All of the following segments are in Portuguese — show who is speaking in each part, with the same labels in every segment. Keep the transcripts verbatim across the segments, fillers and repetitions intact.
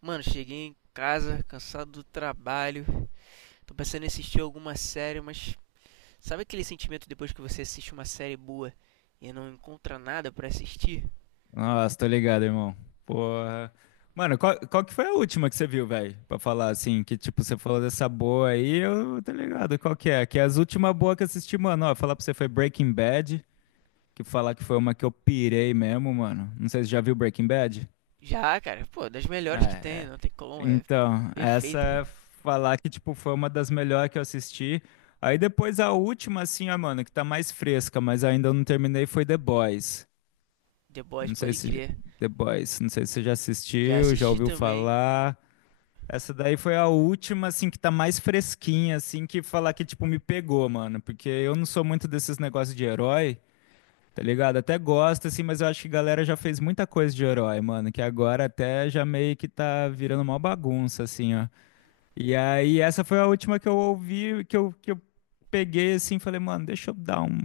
Speaker 1: Mano, cheguei em casa, cansado do trabalho. Tô pensando em assistir alguma série, mas sabe aquele sentimento depois que você assiste uma série boa e não encontra nada pra assistir?
Speaker 2: Nossa, tô ligado, irmão. Porra. Mano, qual, qual que foi a última que você viu, velho? Pra falar assim, que tipo, você falou dessa boa aí, eu tô ligado. Qual que é? Que é as últimas boas que eu assisti, mano, ó, falar pra você foi Breaking Bad, que falar que foi uma que eu pirei mesmo, mano. Não sei se você já viu Breaking Bad.
Speaker 1: Já, cara, pô, das melhores que tem,
Speaker 2: É, é.
Speaker 1: não tem como, é
Speaker 2: Então, essa
Speaker 1: perfeita.
Speaker 2: é falar que tipo foi uma das melhores que eu assisti. Aí depois a última assim, ó, mano, que tá mais fresca, mas ainda eu não terminei foi The Boys.
Speaker 1: The Boys,
Speaker 2: Não sei
Speaker 1: pode
Speaker 2: se
Speaker 1: crer.
Speaker 2: The Boys, não sei se você já
Speaker 1: Já
Speaker 2: assistiu, já
Speaker 1: assisti
Speaker 2: ouviu
Speaker 1: também.
Speaker 2: falar. Essa daí foi a última, assim, que tá mais fresquinha, assim, que falar que, tipo, me pegou, mano. Porque eu não sou muito desses negócios de herói, tá ligado? Até gosto, assim, mas eu acho que a galera já fez muita coisa de herói, mano. Que agora até já meio que tá virando uma bagunça, assim, ó. E aí, essa foi a última que eu ouvi, que eu, que eu peguei, assim, falei, mano, deixa eu dar um.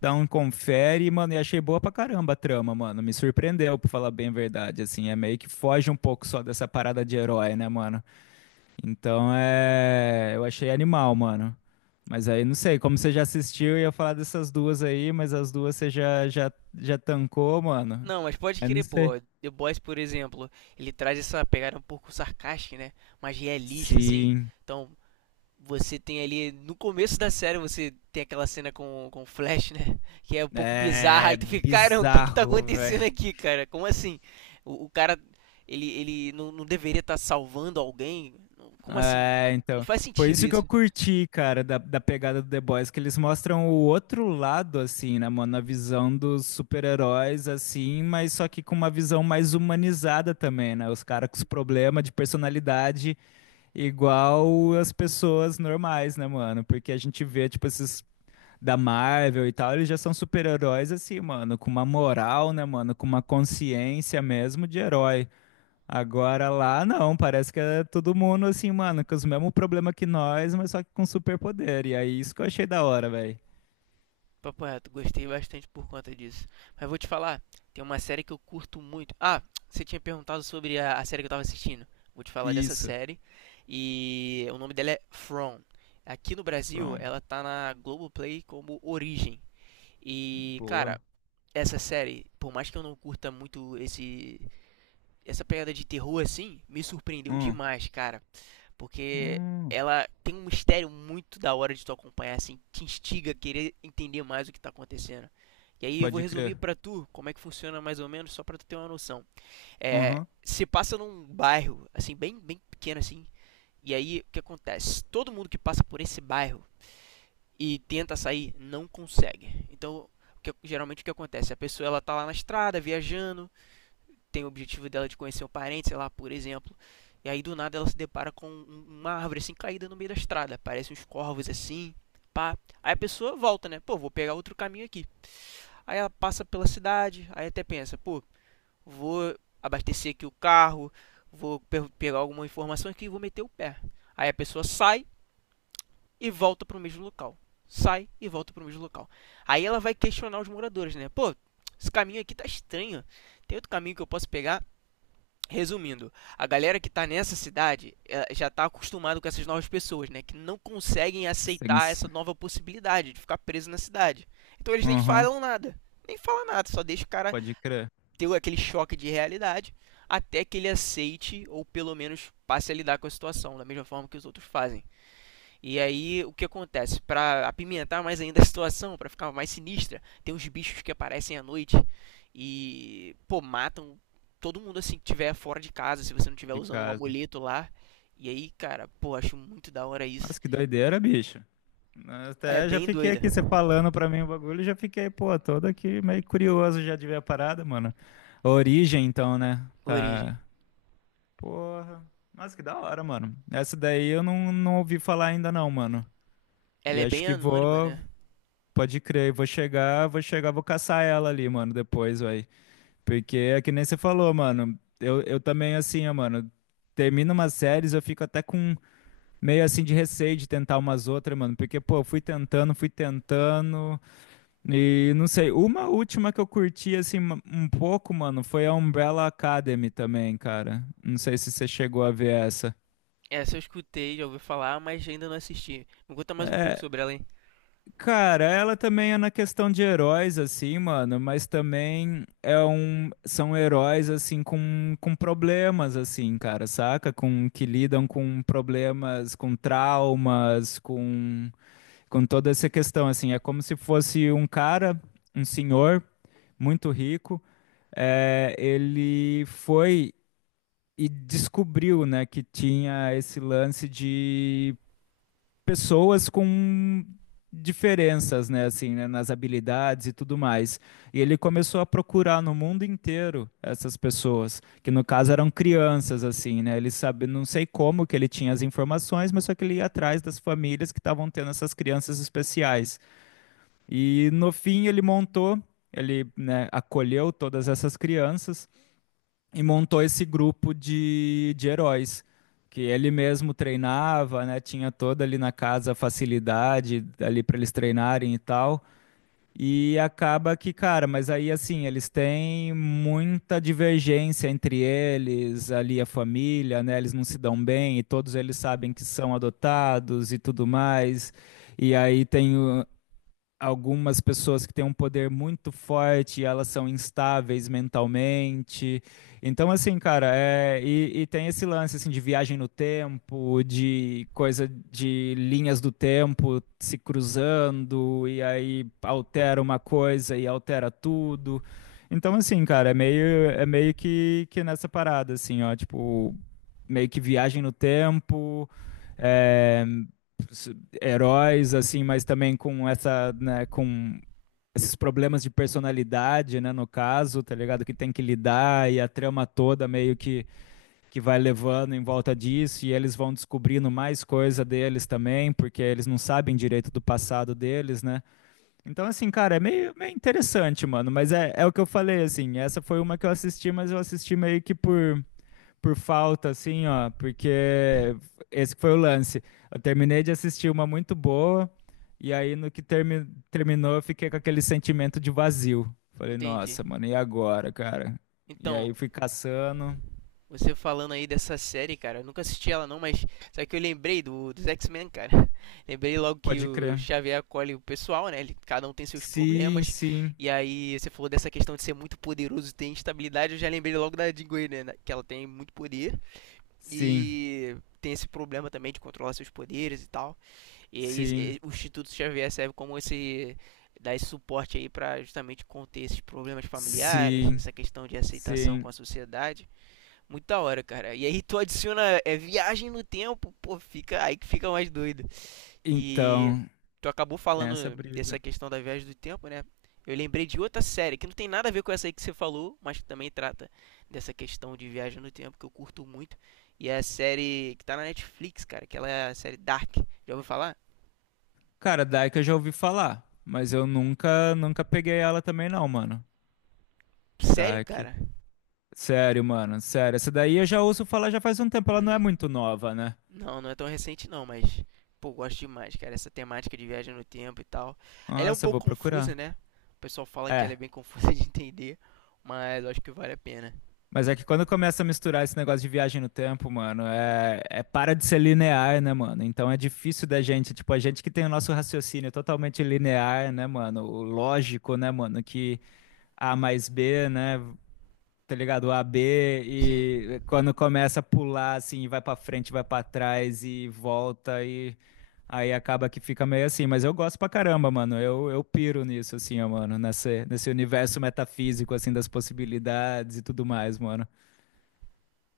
Speaker 2: Dá um confere, mano, e achei boa pra caramba a trama, mano. Me surpreendeu, pra falar bem a verdade, assim. É meio que foge um pouco só dessa parada de herói, né, mano? Então é. Eu achei animal, mano. Mas aí não sei, como você já assistiu, eu ia falar dessas duas aí, mas as duas você já, já, já tancou, mano.
Speaker 1: Não, mas pode
Speaker 2: Eu não
Speaker 1: crer,
Speaker 2: sei.
Speaker 1: pô. The Boys, por exemplo, ele traz essa pegada um pouco sarcástica, né? Mais realista, assim.
Speaker 2: Sim.
Speaker 1: Então, você tem ali, no começo da série, você tem aquela cena com, com o Flash, né? Que é um pouco bizarra.
Speaker 2: É
Speaker 1: E tu fica, cara, o que que tá
Speaker 2: bizarro,
Speaker 1: acontecendo
Speaker 2: velho.
Speaker 1: aqui, cara? Como assim? O, o cara, ele, ele não, não deveria estar salvando alguém? Como assim?
Speaker 2: É,
Speaker 1: Não
Speaker 2: então.
Speaker 1: faz
Speaker 2: Foi
Speaker 1: sentido
Speaker 2: isso que eu
Speaker 1: isso.
Speaker 2: curti, cara, da, da pegada do The Boys, que eles mostram o outro lado, assim, né, mano? A visão dos super-heróis, assim, mas só que com uma visão mais humanizada também, né? Os caras com os problemas de personalidade igual as pessoas normais, né, mano? Porque a gente vê, tipo, esses da Marvel e tal, eles já são super-heróis, assim, mano, com uma moral, né, mano? Com uma consciência mesmo de herói. Agora lá não, parece que é todo mundo assim, mano, com os mesmos problemas que nós, mas só que com superpoder. E aí isso que eu achei da hora, velho.
Speaker 1: Papo reto, gostei bastante por conta disso. Mas vou te falar, tem uma série que eu curto muito. Ah, você tinha perguntado sobre a, a série que eu tava assistindo. Vou te falar dessa
Speaker 2: Isso.
Speaker 1: série. E o nome dela é From. Aqui no Brasil,
Speaker 2: From.
Speaker 1: ela tá na Globoplay como Origem. E, cara,
Speaker 2: Boa.
Speaker 1: essa série, por mais que eu não curta muito esse essa pegada de terror assim, me surpreendeu
Speaker 2: Hum.
Speaker 1: demais, cara. Porque
Speaker 2: Hum.
Speaker 1: ela tem um mistério muito da hora de tu acompanhar, assim, te instiga a querer entender mais o que tá acontecendo. E aí eu vou
Speaker 2: Pode crer.
Speaker 1: resumir pra tu como é que funciona mais ou menos, só pra tu ter uma noção. É,
Speaker 2: Uhum.
Speaker 1: se passa num bairro, assim, bem, bem pequeno assim, e aí o que acontece? Todo mundo que passa por esse bairro e tenta sair não consegue. Então, o que- geralmente o que acontece? A pessoa, ela tá lá na estrada, viajando, tem o objetivo dela de conhecer um parente, sei lá, por exemplo. E aí do nada ela se depara com um- uma árvore assim caída no meio da estrada. Aparecem uns corvos assim, pá. Aí a pessoa volta, né? Pô, vou pegar outro caminho aqui. Aí ela passa pela cidade, aí até pensa, pô, vou abastecer aqui o carro, vou pe- pegar alguma informação aqui e vou meter o pé. Aí a pessoa sai e volta pro mesmo local. Sai e volta pro mesmo local. Aí ela vai questionar os moradores, né? Pô, esse caminho aqui tá estranho. Tem outro caminho que eu posso pegar? Resumindo, a galera que tá nessa cidade eh, já tá acostumado com essas novas pessoas, né? Que não conseguem aceitar
Speaker 2: Strings.
Speaker 1: essa nova possibilidade de ficar preso na cidade. Então eles nem
Speaker 2: Uhum.
Speaker 1: falam nada. Nem falam nada, só deixa o cara
Speaker 2: Pode crer.
Speaker 1: ter aquele choque de realidade até que ele aceite ou pelo menos passe a lidar com a situação, da mesma forma que os outros fazem. E aí, o que acontece? Para apimentar mais ainda a situação, para ficar mais sinistra, tem uns bichos que aparecem à noite e, pô, matam todo mundo assim que tiver fora de casa, se você não tiver
Speaker 2: De
Speaker 1: usando um
Speaker 2: casa.
Speaker 1: amuleto lá. E aí, cara, pô, acho muito da hora isso.
Speaker 2: Nossa, que doideira, bicho.
Speaker 1: É
Speaker 2: Até já
Speaker 1: bem
Speaker 2: fiquei
Speaker 1: doida,
Speaker 2: aqui, você falando pra mim o bagulho, já fiquei, pô, todo aqui meio curioso já de ver a parada, mano. A origem, então, né?
Speaker 1: Origem.
Speaker 2: Tá. Porra. Nossa, que da hora, mano. Essa daí eu não, não ouvi falar ainda não, mano.
Speaker 1: Ela
Speaker 2: E
Speaker 1: é
Speaker 2: acho
Speaker 1: bem
Speaker 2: que
Speaker 1: anônima,
Speaker 2: vou,
Speaker 1: né?
Speaker 2: pode crer, vou chegar, vou chegar, vou caçar ela ali, mano, depois, vai. Porque é que nem você falou, mano. Eu, eu também, assim, ó, mano, termino umas séries, eu fico até com meio assim de receio de tentar umas outras, mano. Porque, pô, eu fui tentando, fui tentando. E não sei, uma última que eu curti, assim, um um pouco, mano, foi a Umbrella Academy também, cara. Não sei se você chegou a ver essa.
Speaker 1: Essa eu escutei, já ouvi falar, mas ainda não assisti. Me conta mais um pouco sobre ela, hein?
Speaker 2: Cara, ela também é na questão de heróis, assim, mano, mas também é um, são heróis, assim, com, com problemas, assim, cara, saca? Com, que lidam com problemas, com traumas, com, com toda essa questão, assim. É como se fosse um cara, um senhor, muito rico, é, ele foi e descobriu, né, que tinha esse lance de pessoas com diferenças, né, assim, né, nas habilidades e tudo mais. E ele começou a procurar no mundo inteiro essas pessoas, que no caso eram crianças, assim, né? Ele sabe, não sei como que ele tinha as informações, mas só que ele ia atrás das famílias que estavam tendo essas crianças especiais. E no fim ele montou, ele, né, acolheu todas essas crianças e montou esse grupo de, de heróis, que ele mesmo treinava, né? Tinha toda ali na casa a facilidade ali para eles treinarem e tal. E acaba que, cara, mas aí assim, eles têm muita divergência entre eles, ali a família, né? Eles não se dão bem e todos eles sabem que são adotados e tudo mais. E aí tem o- algumas pessoas que têm um poder muito forte, elas são instáveis mentalmente. Então, assim, cara, é, e, e tem esse lance assim, de viagem no tempo, de coisa de linhas do tempo se cruzando, e aí altera uma coisa e altera tudo. Então, assim, cara, é meio, é meio que, que nessa parada, assim, ó, tipo, meio que viagem no tempo, é, heróis, assim, mas também com essa, né, com esses problemas de personalidade, né, no caso, tá ligado? Que tem que lidar e a trama toda meio que, que vai levando em volta disso e eles vão descobrindo mais coisa deles também, porque eles não sabem direito do passado deles, né? Então, assim, cara, é meio, meio interessante, mano, mas é, é o que eu falei, assim, essa foi uma que eu assisti, mas eu assisti meio que por por falta, assim, ó, porque esse que foi o lance. Eu terminei de assistir uma muito boa, e aí no que termi- terminou, eu fiquei com aquele sentimento de vazio. Falei,
Speaker 1: Entendi.
Speaker 2: nossa, mano, e agora, cara? E
Speaker 1: Então,
Speaker 2: aí fui caçando.
Speaker 1: você falando aí dessa série, cara, eu nunca assisti ela não, mas só que eu lembrei do, dos X-Men, cara. Lembrei logo que
Speaker 2: Pode
Speaker 1: o
Speaker 2: crer.
Speaker 1: Xavier acolhe o pessoal, né? Ele- cada um tem seus
Speaker 2: Sim,
Speaker 1: problemas.
Speaker 2: sim,
Speaker 1: E aí você falou dessa questão de ser muito poderoso, e ter instabilidade, eu já lembrei logo da Jean Grey, né? da- Que ela tem muito poder
Speaker 2: sim,
Speaker 1: e tem esse problema também de controlar seus poderes e tal. E aí
Speaker 2: sim,
Speaker 1: e- o Instituto Xavier serve como esse dar esse suporte aí pra justamente conter esses problemas familiares,
Speaker 2: sim,
Speaker 1: essa questão de aceitação
Speaker 2: sim.
Speaker 1: com a sociedade. Muito da hora, cara. E aí tu adiciona é viagem no tempo, pô, fica aí que fica mais doido. E
Speaker 2: Então,
Speaker 1: tu acabou
Speaker 2: tem
Speaker 1: falando
Speaker 2: essa
Speaker 1: dessa
Speaker 2: brisa.
Speaker 1: questão da viagem do tempo, né? Eu lembrei de outra série que não tem nada a ver com essa aí que você falou, mas que também trata dessa questão de viagem no tempo que eu curto muito. E é a série que tá na Netflix, cara, que ela é a série Dark. Já ouviu falar?
Speaker 2: Cara, Dark eu já ouvi falar, mas eu nunca, nunca peguei ela também não, mano.
Speaker 1: Sério,
Speaker 2: Dark.
Speaker 1: cara?
Speaker 2: Sério, mano, sério. Essa daí eu já ouço falar já faz um tempo, ela não é
Speaker 1: Hum.
Speaker 2: muito nova, né?
Speaker 1: Não, não é tão recente não, mas pô, gosto demais, cara, essa temática de viagem no tempo e tal. Ela é um
Speaker 2: Nossa, eu vou
Speaker 1: pouco confusa,
Speaker 2: procurar.
Speaker 1: né? O pessoal fala que ela é
Speaker 2: É,
Speaker 1: bem confusa de entender, mas eu acho que vale a pena.
Speaker 2: mas é que quando começa a misturar esse negócio de viagem no tempo, mano, é, é para de ser linear, né, mano? Então é difícil da gente, tipo, a gente que tem o nosso raciocínio totalmente linear, né, mano? O lógico, né, mano? Que A mais B, né? Tá ligado? O A B
Speaker 1: Sim.
Speaker 2: e quando começa a pular assim, vai pra frente, vai pra trás e volta e aí acaba que fica meio assim, mas eu gosto pra caramba, mano. Eu, eu piro nisso assim, ó, mano, nesse nesse universo metafísico assim das possibilidades e tudo mais, mano.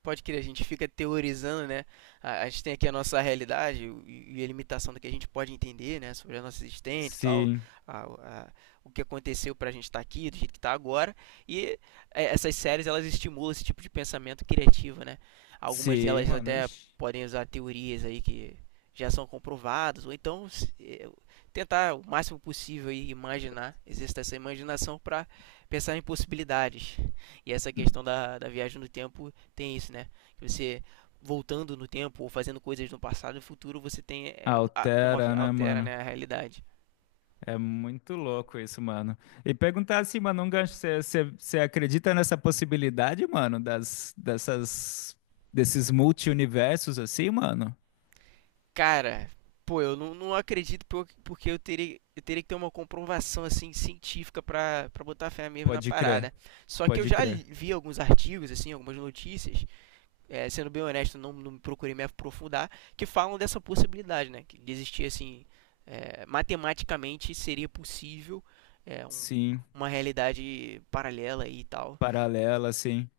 Speaker 1: Pode crer, a gente fica teorizando, né? A, a gente tem aqui a nossa realidade e, e a limitação do que a gente pode entender, né? Sobre a nossa existência e tal,
Speaker 2: Sim.
Speaker 1: a- a- o que aconteceu pra gente estar aqui, do jeito que tá agora. E é, essas séries, elas estimulam esse tipo de pensamento criativo, né? Algumas
Speaker 2: Sim,
Speaker 1: delas
Speaker 2: mano.
Speaker 1: até
Speaker 2: Ixi.
Speaker 1: podem usar teorias aí que já são comprovadas, ou então se- eh, tentar o máximo possível aí imaginar, exercitar essa imaginação para pensar em possibilidades. E essa questão da, da viagem no tempo tem isso, né? Que você voltando no tempo ou fazendo coisas no passado e no futuro, você tem é, a- como
Speaker 2: Altera, né,
Speaker 1: altera,
Speaker 2: mano?
Speaker 1: né, a realidade.
Speaker 2: É muito louco isso, mano. E perguntar assim, mano, um gancho, você acredita nessa possibilidade, mano, das, dessas, desses multi-universos assim, mano?
Speaker 1: Cara, pô, eu não, não acredito por- porque eu teria, eu teria que ter uma comprovação assim científica pra pra botar fé mesmo na
Speaker 2: Pode crer,
Speaker 1: parada. Só que eu
Speaker 2: pode
Speaker 1: já li-
Speaker 2: crer.
Speaker 1: vi alguns artigos assim, algumas notícias é, sendo bem honesto, não, não procurei me aprofundar, que falam dessa possibilidade, né? Que existia assim, é, matematicamente seria possível é, um-
Speaker 2: Sim,
Speaker 1: uma realidade paralela e tal.
Speaker 2: paralela, sim.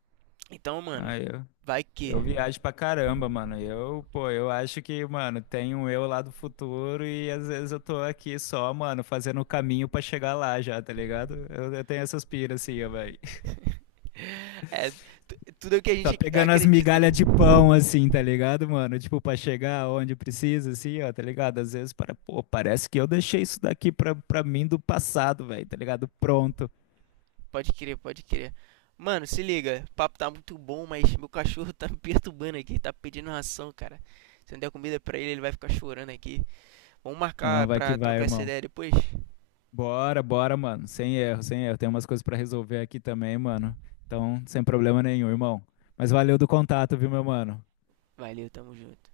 Speaker 1: Então, mano,
Speaker 2: Ah, eu,
Speaker 1: vai que.
Speaker 2: eu viajo pra caramba, mano. Eu, pô, eu acho que, mano, tem um eu lá do futuro e às vezes eu tô aqui só, mano, fazendo o caminho pra chegar lá já, tá ligado? Eu, eu tenho essas piras assim, ó,
Speaker 1: É, tudo é o que a
Speaker 2: só
Speaker 1: gente
Speaker 2: pegando as
Speaker 1: acredita, né?
Speaker 2: migalhas de pão, assim, tá ligado, mano? Tipo, pra chegar onde precisa, assim, ó, tá ligado? Às vezes, para, pô, parece que eu deixei isso daqui pra, pra mim do passado, velho, tá ligado? Pronto.
Speaker 1: Pode crer, pode crer. Mano, se liga, o papo tá muito bom, mas meu cachorro tá me perturbando aqui, tá pedindo ração, cara. Se não der comida pra ele, ele vai ficar chorando aqui. Vamos
Speaker 2: Não,
Speaker 1: marcar
Speaker 2: vai que
Speaker 1: pra
Speaker 2: vai,
Speaker 1: trocar essa
Speaker 2: irmão.
Speaker 1: ideia depois?
Speaker 2: Bora, bora, mano. Sem erro, sem erro. Tem umas coisas pra resolver aqui também, mano. Então, sem problema nenhum, irmão. Mas valeu do contato, viu, meu mano?
Speaker 1: Valeu, tamo junto.